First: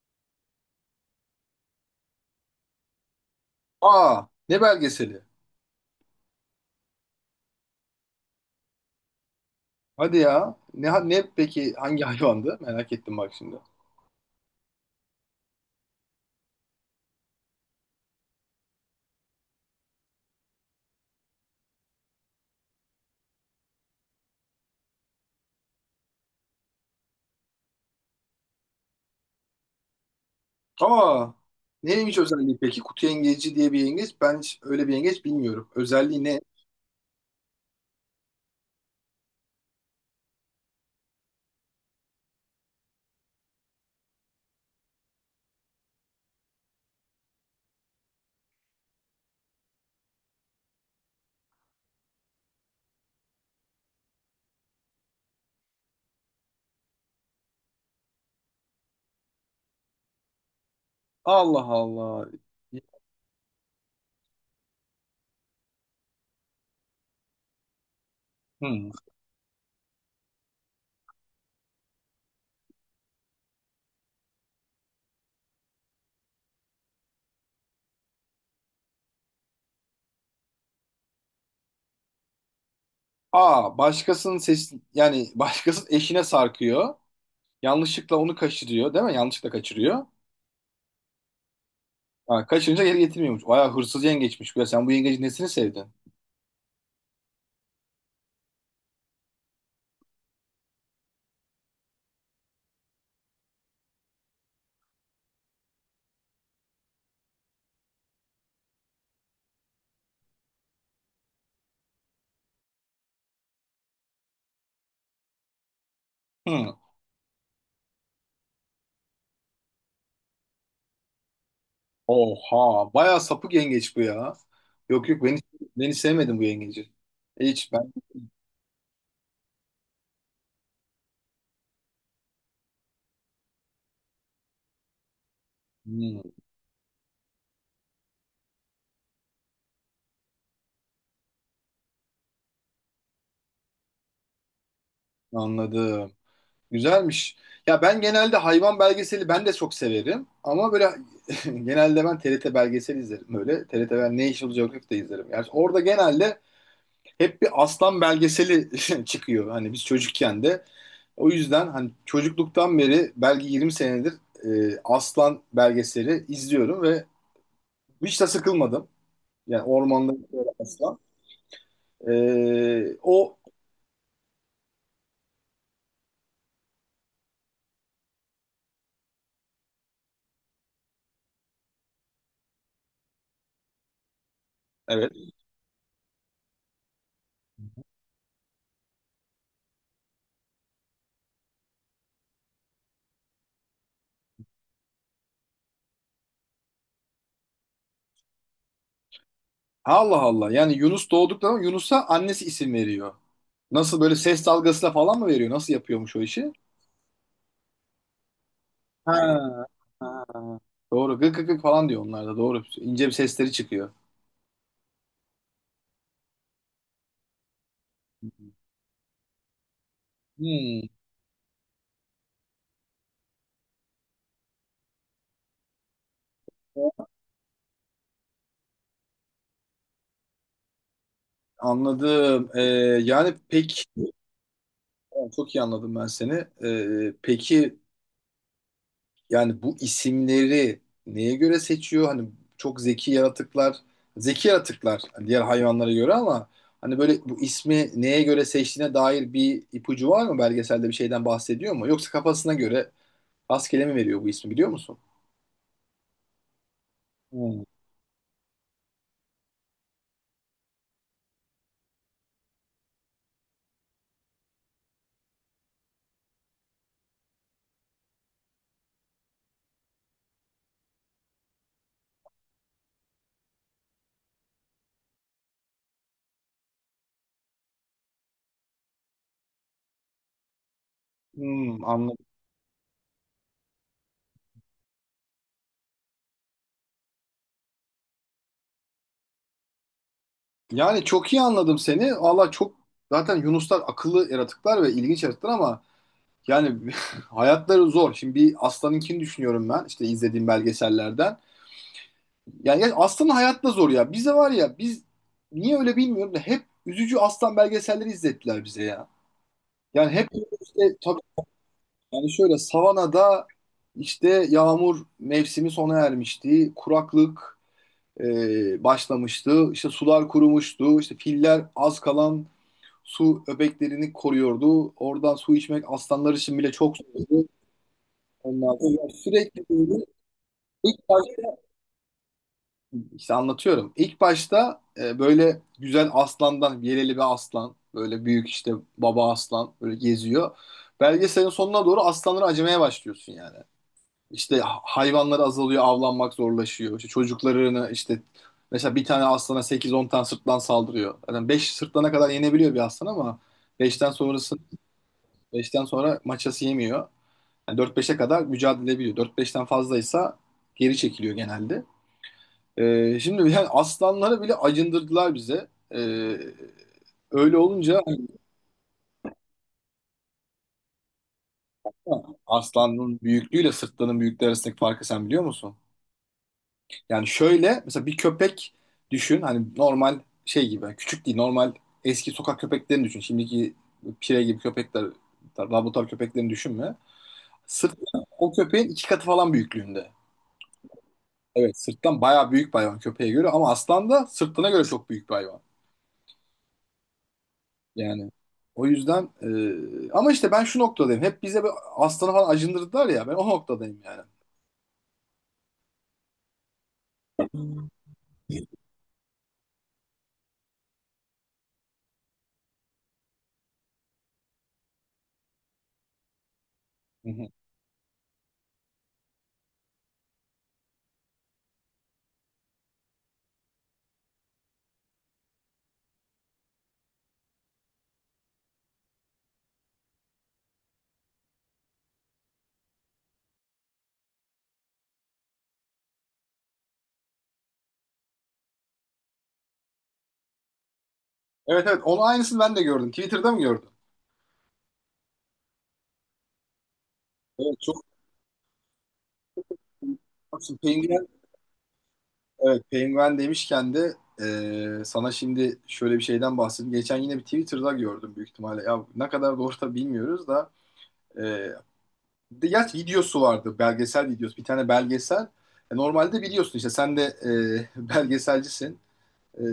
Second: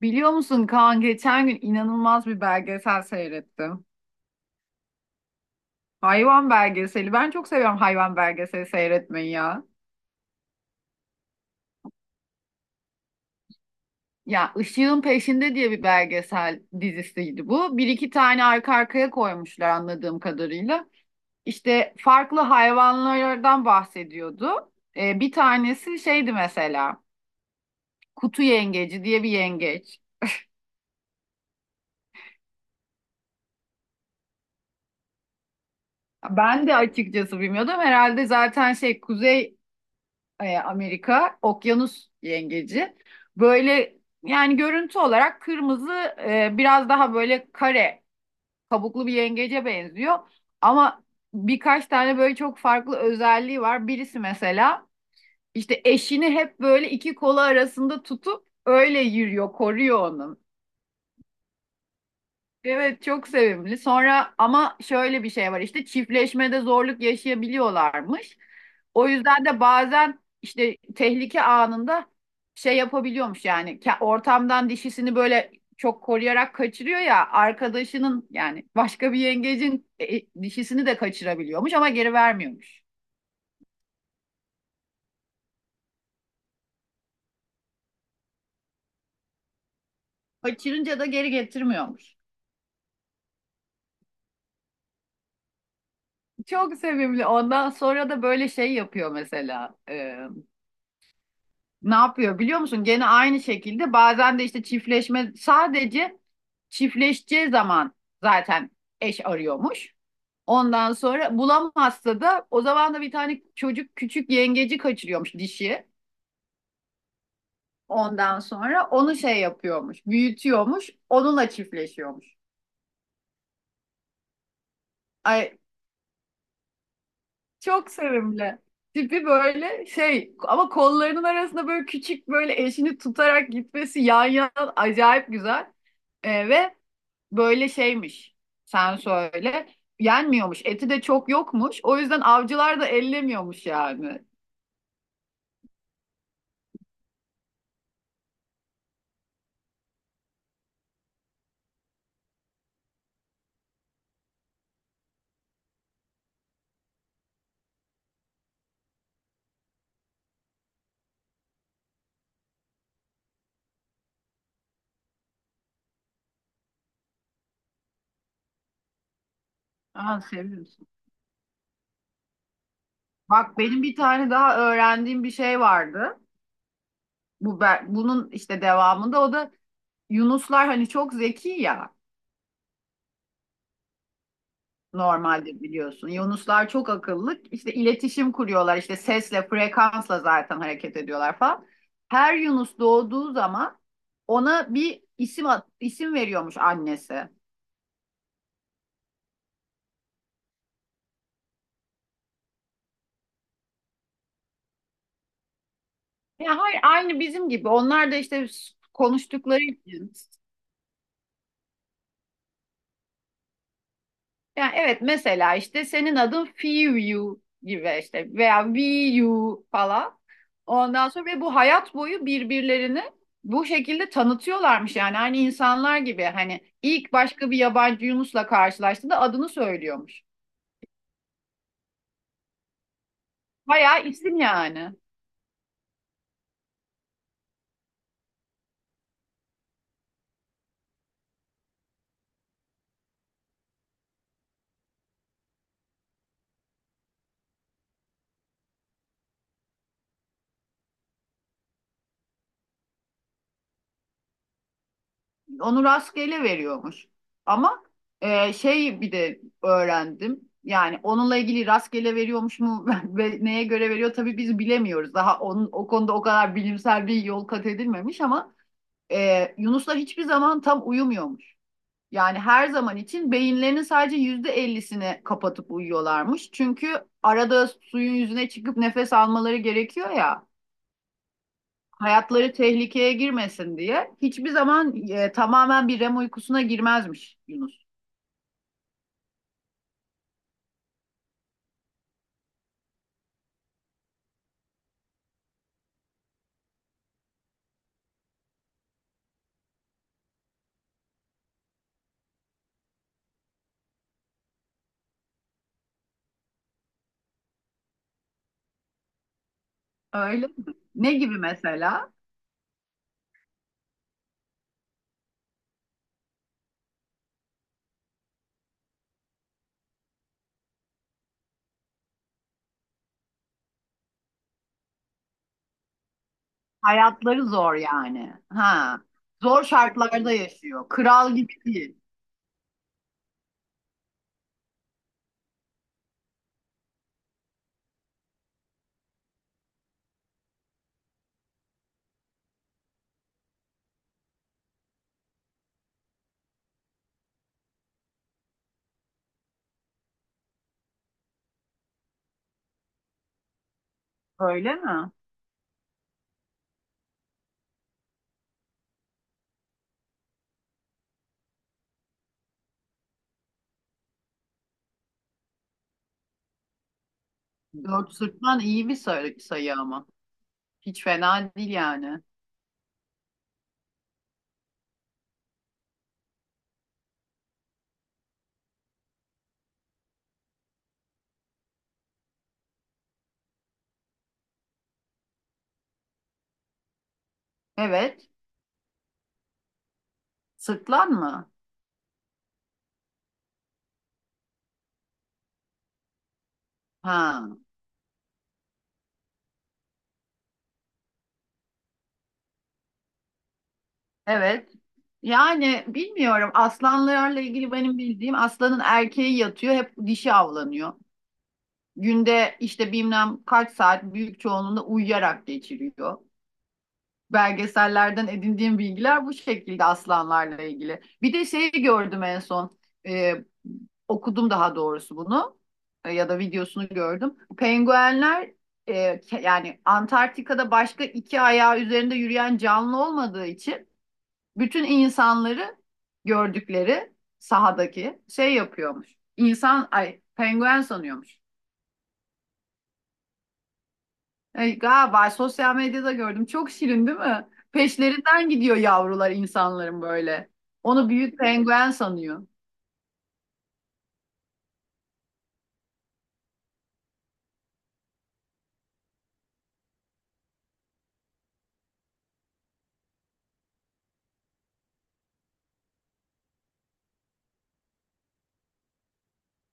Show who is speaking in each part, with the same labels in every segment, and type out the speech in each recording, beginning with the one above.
Speaker 1: Biliyor musun Kaan geçen gün inanılmaz bir belgesel seyrettim.
Speaker 2: Aa, ne belgeseli?
Speaker 1: Hayvan belgeseli. Ben çok seviyorum hayvan belgeseli seyretmeyi ya.
Speaker 2: Hadi ya. Ne peki hangi hayvandı? Merak ettim bak şimdi.
Speaker 1: Ya Işığın Peşinde diye bir belgesel dizisiydi bu. Bir iki tane arka arkaya koymuşlar anladığım kadarıyla. İşte farklı hayvanlardan bahsediyordu. Bir tanesi şeydi mesela kutu yengeci diye bir yengeç.
Speaker 2: Aa, neymiş özelliği peki? Kutu yengeci diye bir yengeç. Ben hiç öyle bir yengeç bilmiyorum. Özelliği ne?
Speaker 1: Ben de açıkçası bilmiyordum. Herhalde zaten şey Kuzey Amerika, okyanus yengeci. Böyle yani görüntü olarak kırmızı biraz daha böyle kare kabuklu bir yengece benziyor. Ama birkaç tane böyle çok farklı özelliği var. Birisi mesela işte eşini hep böyle iki kolu arasında tutup öyle yürüyor, koruyor onu.
Speaker 2: Allah Allah.
Speaker 1: Evet, çok sevimli. Sonra ama şöyle bir şey var, işte çiftleşmede zorluk yaşayabiliyorlarmış.
Speaker 2: Hmm.
Speaker 1: O yüzden de bazen işte tehlike anında şey yapabiliyormuş yani ortamdan dişisini böyle çok koruyarak kaçırıyor ya arkadaşının yani başka bir yengecin dişisini de kaçırabiliyormuş ama geri vermiyormuş.
Speaker 2: Aa, başkasının ses yani başkasının eşine sarkıyor. Yanlışlıkla onu kaçırıyor, değil mi? Yanlışlıkla kaçırıyor.
Speaker 1: Kaçırınca da geri getirmiyormuş.
Speaker 2: Ha, kaçırınca geri getirmiyormuş. Bayağı hırsız yengeçmiş. Ya sen bu yengecin nesini sevdin?
Speaker 1: Çok sevimli. Ondan sonra da böyle şey yapıyor mesela. Ne yapıyor biliyor musun? Gene aynı şekilde bazen de işte çiftleşme sadece çiftleşeceği zaman zaten eş arıyormuş. Ondan sonra bulamazsa da o zaman da bir tane çocuk küçük yengeci kaçırıyormuş dişi.
Speaker 2: Hmm.
Speaker 1: Ondan sonra onu şey yapıyormuş, büyütüyormuş, onunla çiftleşiyormuş.
Speaker 2: Oha, bayağı sapık yengeç bu ya. Yok yok, beni
Speaker 1: Ay,
Speaker 2: beni sevmedim bu yengeci. Hiç
Speaker 1: çok
Speaker 2: ben.
Speaker 1: sevimli. Tipi böyle şey ama kollarının arasında böyle küçük böyle eşini tutarak gitmesi yan yana acayip güzel.
Speaker 2: Hmm,
Speaker 1: Ve böyle şeymiş. Sen söyle. Yenmiyormuş. Eti de çok yokmuş. O yüzden avcılar da ellemiyormuş yani.
Speaker 2: anladım. Güzelmiş. Ya ben genelde hayvan belgeseli ben de çok severim ama böyle genelde ben TRT belgeseli izlerim böyle. TRT ben National Geographic de izlerim. Yani orada genelde hep bir aslan belgeseli çıkıyor. Hani biz çocukken de o yüzden hani çocukluktan beri belki 20 senedir aslan belgeseli izliyorum ve hiç de sıkılmadım. Yani ormanda
Speaker 1: Aa,
Speaker 2: yaşayan
Speaker 1: seviyorsun.
Speaker 2: aslan. O
Speaker 1: Bak benim bir tane daha öğrendiğim bir şey vardı. Bu bunun işte devamında o da Yunuslar hani çok zeki ya,
Speaker 2: evet.
Speaker 1: normalde biliyorsun. Yunuslar çok akıllı. İşte iletişim kuruyorlar. İşte sesle, frekansla zaten hareket ediyorlar falan. Her Yunus doğduğu zaman ona bir isim isim veriyormuş annesi.
Speaker 2: Allah Allah. Yani Yunus doğduktan sonra Yunus'a annesi isim veriyor. Nasıl böyle ses dalgasıyla falan mı veriyor? Nasıl yapıyormuş o işi?
Speaker 1: Ya hayır, aynı bizim gibi. Onlar da işte konuştukları
Speaker 2: Ha,
Speaker 1: için.
Speaker 2: ha. Doğru. Gık gık gık falan diyor onlar da. Doğru. İnce bir sesleri çıkıyor.
Speaker 1: Yani evet, mesela işte senin adın Fiyu gibi, işte veya Viyu falan.
Speaker 2: Hmm.
Speaker 1: Ondan sonra ve bu hayat boyu birbirlerini bu şekilde tanıtıyorlarmış yani aynı insanlar gibi, hani ilk başka bir yabancı Yunus'la karşılaştığında adını söylüyormuş.
Speaker 2: Anladım. Yani peki
Speaker 1: Bayağı isim yani.
Speaker 2: çok iyi anladım ben seni. Peki, yani bu isimleri neye göre seçiyor? Hani çok zeki yaratıklar, zeki yaratıklar hani diğer hayvanlara göre ama hani böyle bu ismi neye göre seçtiğine dair bir ipucu var mı? Belgeselde bir şeyden bahsediyor mu? Yoksa kafasına göre rastgele mi veriyor bu ismi biliyor musun?
Speaker 1: Onu rastgele veriyormuş.
Speaker 2: Hmm.
Speaker 1: Ama şey, bir de öğrendim. Yani onunla ilgili rastgele veriyormuş mu ve neye göre veriyor tabii biz bilemiyoruz. Daha onun o konuda o kadar bilimsel bir yol kat edilmemiş ama yunuslar hiçbir zaman tam uyumuyormuş. Yani her zaman için beyinlerinin sadece %50'sini kapatıp uyuyorlarmış. Çünkü arada suyun yüzüne çıkıp nefes almaları gerekiyor ya,
Speaker 2: Hmm, anladım.
Speaker 1: hayatları tehlikeye girmesin diye hiçbir zaman tamamen bir REM uykusuna girmezmiş Yunus.
Speaker 2: Yani çok iyi anladım seni. Valla çok zaten Yunuslar akıllı yaratıklar ve ilginç yaratıklar ama yani hayatları zor. Şimdi bir aslanınkini düşünüyorum ben işte izlediğim belgesellerden. Yani ya aslan hayat da zor ya. Bize var ya biz niye öyle bilmiyorum da hep üzücü aslan belgeselleri izlettiler bize ya. Yani hep
Speaker 1: Öyle mi?
Speaker 2: işte
Speaker 1: Ne
Speaker 2: tabii
Speaker 1: gibi mesela?
Speaker 2: yani şöyle savanada işte yağmur mevsimi sona ermişti. Kuraklık başlamıştı. İşte sular kurumuştu. İşte filler az kalan su öbeklerini koruyordu. Oradan su içmek aslanlar için bile çok
Speaker 1: Hayatları
Speaker 2: zordu.
Speaker 1: zor yani.
Speaker 2: Onlar
Speaker 1: Ha.
Speaker 2: da
Speaker 1: Zor
Speaker 2: sürekli böyle.
Speaker 1: şartlarda yaşıyor.
Speaker 2: ilk
Speaker 1: Kral
Speaker 2: baş-
Speaker 1: gibi değil.
Speaker 2: İşte anlatıyorum. İlk başta böyle güzel aslandan, yeleli bir aslan, böyle büyük işte baba aslan böyle geziyor. Belgeselin sonuna doğru aslanları acımaya başlıyorsun yani. İşte hayvanlar azalıyor, avlanmak zorlaşıyor. İşte çocuklarını işte mesela bir tane aslana 8-10 tane sırtlan saldırıyor. Yani 5 sırtlana kadar yenebiliyor bir aslan ama beşten sonrası
Speaker 1: Öyle mi?
Speaker 2: beşten sonra maçası yemiyor. Yani 4-5'e kadar mücadele ediyor. 4-5'ten fazlaysa geri çekiliyor genelde. Şimdi yani aslanları bile acındırdılar bize. Ee, öyle olunca
Speaker 1: Dört sırtlan iyi bir sayı, sayı ama. Hiç fena değil yani.
Speaker 2: aslanın büyüklüğüyle sırtlanın büyüklüğü arasındaki farkı sen biliyor musun? Yani şöyle mesela bir köpek düşün hani normal şey gibi yani küçük değil normal eski sokak köpeklerini düşün. Şimdiki pire gibi köpekler laboratuvar köpeklerini düşünme. Sırt
Speaker 1: Evet.
Speaker 2: o köpeğin iki katı falan büyüklüğünde.
Speaker 1: Sırtlan mı?
Speaker 2: Evet sırttan bayağı büyük bir hayvan köpeğe göre ama aslan da sırtına göre çok büyük bir hayvan.
Speaker 1: Ha.
Speaker 2: Yani o yüzden ama işte ben şu noktadayım. Hep bize bir aslanı falan acındırdılar ya. Ben o noktadayım yani.
Speaker 1: Evet. Yani bilmiyorum. Aslanlarla ilgili benim bildiğim, aslanın erkeği yatıyor hep, dişi avlanıyor. Günde işte bilmem kaç saat büyük çoğunluğunda uyuyarak geçiriyor.
Speaker 2: Hı hı.
Speaker 1: Belgesellerden edindiğim bilgiler bu şekilde aslanlarla ilgili. Bir de şeyi gördüm en son. Ee, okudum daha doğrusu bunu. Ya da videosunu gördüm. Penguenler e, yani Antarktika'da başka iki ayağı üzerinde yürüyen canlı olmadığı için bütün insanları gördükleri sahadaki şey yapıyormuş. İnsan, ay penguen sanıyormuş.
Speaker 2: Evet evet, onun aynısını ben de gördüm. Twitter'da mı gördün?
Speaker 1: Ay, galiba sosyal medyada gördüm. Çok şirin değil mi?
Speaker 2: Evet çok.
Speaker 1: Peşlerinden gidiyor yavrular insanların, böyle.
Speaker 2: Baksın,
Speaker 1: Onu
Speaker 2: penguen,
Speaker 1: büyük penguen sanıyor.
Speaker 2: evet penguen demişken de sana şimdi şöyle bir şeyden bahsedeyim. Geçen yine bir Twitter'da gördüm büyük ihtimalle. Ya ne kadar doğru da bilmiyoruz da e, gerçi videosu vardı. Belgesel videosu. Bir tane belgesel. Normalde biliyorsun işte sen de belgeselcisin. E,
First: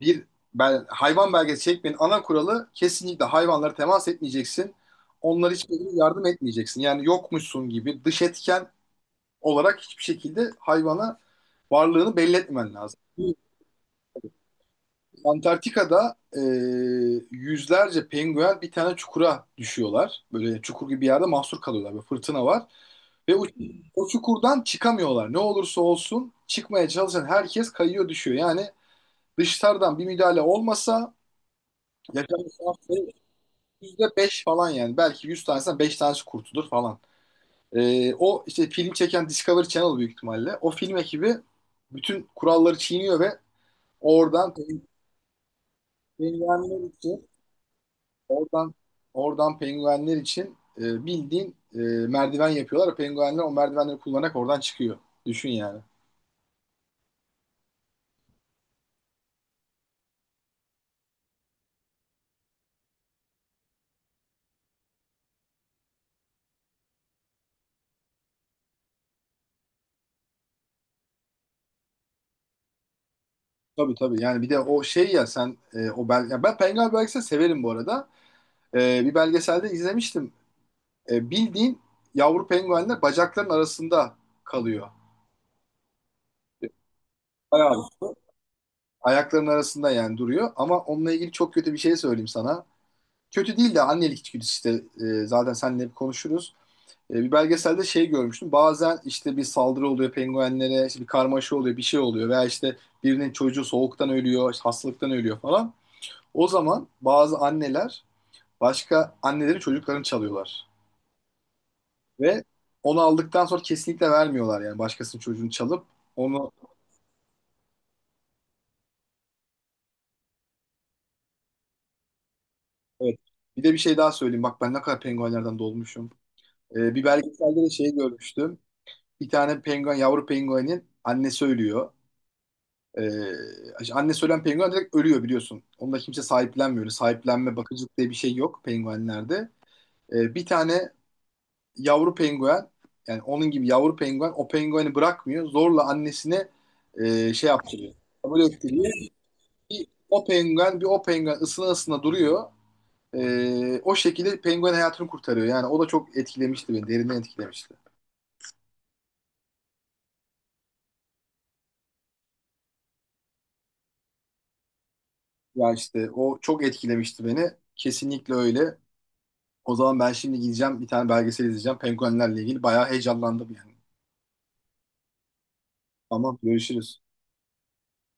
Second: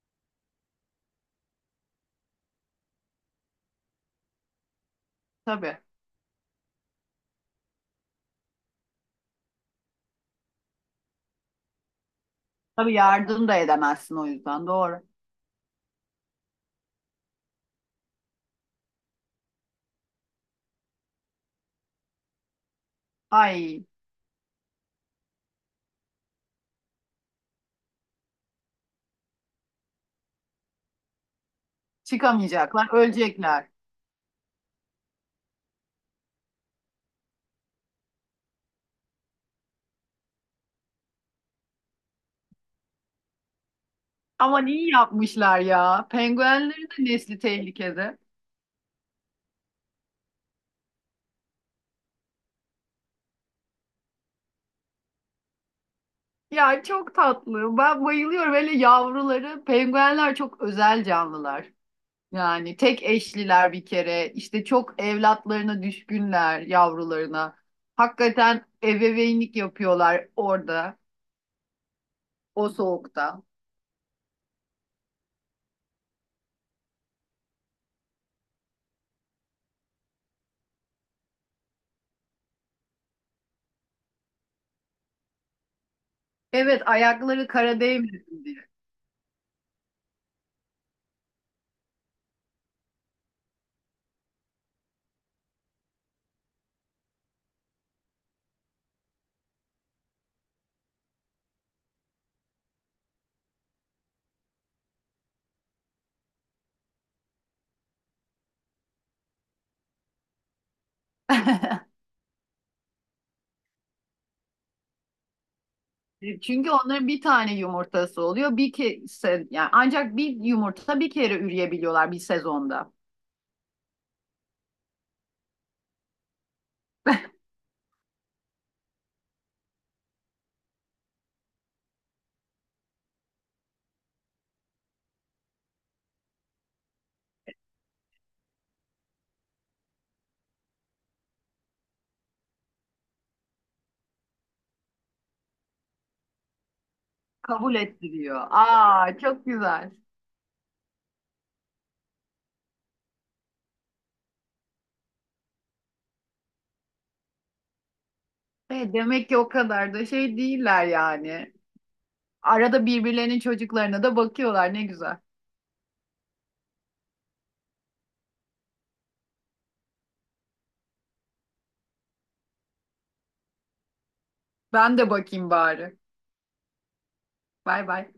Speaker 2: bir hayvan belgesi çekmenin ana kuralı kesinlikle hayvanlara temas etmeyeceksin. Onlara hiçbir
Speaker 1: Tabii.
Speaker 2: şekilde yardım etmeyeceksin. Yani yokmuşsun gibi dış etken olarak hiçbir şekilde hayvana varlığını belli etmemen
Speaker 1: Tabii
Speaker 2: lazım.
Speaker 1: yardım da edemezsin o yüzden. Doğru.
Speaker 2: Antarktika'da yüzlerce penguen bir tane çukura düşüyorlar. Böyle çukur gibi bir yerde mahsur kalıyorlar. Böyle fırtına var. Ve o,
Speaker 1: Ay,
Speaker 2: o çukurdan çıkamıyorlar. Ne olursa olsun çıkmaya çalışan herkes kayıyor düşüyor. Yani dışarıdan bir müdahale olmasa yaşam
Speaker 1: çıkamayacaklar,
Speaker 2: şansı
Speaker 1: ölecekler.
Speaker 2: %5 falan yani. Belki 100 tanesinden 5 tanesi kurtulur falan. O işte film çeken Discovery Channel büyük ihtimalle. O film ekibi bütün kuralları çiğniyor ve oradan
Speaker 1: Aman, iyi yapmışlar ya. Penguenlerin
Speaker 2: penguenler
Speaker 1: de
Speaker 2: için
Speaker 1: nesli tehlikede.
Speaker 2: oradan oradan penguenler için bildiğin merdiven yapıyorlar. Penguenler o merdivenleri kullanarak oradan çıkıyor. Düşün yani.
Speaker 1: Ya çok tatlı. Ben bayılıyorum. Hele yavruları. Penguenler çok özel canlılar. Yani tek eşliler bir kere, işte çok evlatlarına düşkünler, yavrularına. Hakikaten ebeveynlik yapıyorlar orada, o soğukta.
Speaker 2: Tabii tabii yani bir de o şey ya sen e, o bel ya ben penguen belgeseli severim bu arada. Bir belgeselde izlemiştim. Bildiğin yavru penguenler bacakların arasında kalıyor.
Speaker 1: Evet, ayakları kara
Speaker 2: Bayağı
Speaker 1: değmesin diye.
Speaker 2: ayaklarının arasında yani duruyor. Ama onunla ilgili çok kötü bir şey söyleyeyim sana. Kötü değil de annelik içgüdüsü işte. Zaten seninle hep konuşuruz. Bir belgeselde şey görmüştüm. Bazen işte bir saldırı oluyor penguenlere, işte bir karmaşa oluyor, bir şey oluyor. Veya işte birinin çocuğu soğuktan ölüyor, işte hastalıktan ölüyor falan. O zaman bazı anneler başka annelerin çocuklarını çalıyorlar. Ve onu aldıktan sonra kesinlikle vermiyorlar yani başkasının çocuğunu çalıp onu...
Speaker 1: Çünkü onların bir tane yumurtası oluyor. Bir kese, yani ancak bir yumurta bir kere üreyebiliyorlar bir sezonda.
Speaker 2: Evet. Bir de bir şey daha söyleyeyim. Bak ben ne kadar penguenlerden dolmuşum. Bir belgeselde de şey görmüştüm. Bir tane penguen, yavru penguenin annesi ölüyor. Annesi ölen penguen direkt ölüyor biliyorsun. Onda kimse sahiplenmiyor. Öyle sahiplenme, bakıcılık diye bir şey yok penguenlerde. Bir tane yavru penguen, yani onun gibi yavru penguen o pengueni bırakmıyor. Zorla annesine şey
Speaker 1: Kabul
Speaker 2: yaptırıyor. Kabul
Speaker 1: ettiriyor.
Speaker 2: ettiriyor.
Speaker 1: Aa, çok
Speaker 2: Bir
Speaker 1: güzel.
Speaker 2: o penguen, bir o penguen ısına ısına duruyor. O şekilde penguen hayatını kurtarıyor. Yani o da çok etkilemişti beni, derinden etkilemişti.
Speaker 1: Demek ki o kadar da şey değiller yani. Arada birbirlerinin çocuklarına da bakıyorlar. Ne güzel.
Speaker 2: Ya işte o çok etkilemişti beni. Kesinlikle öyle. O zaman ben şimdi gideceğim bir tane belgesel izleyeceğim. Penguenlerle ilgili bayağı heyecanlandım yani.
Speaker 1: Ben de bakayım bari.
Speaker 2: Tamam, görüşürüz.
Speaker 1: Bay bay.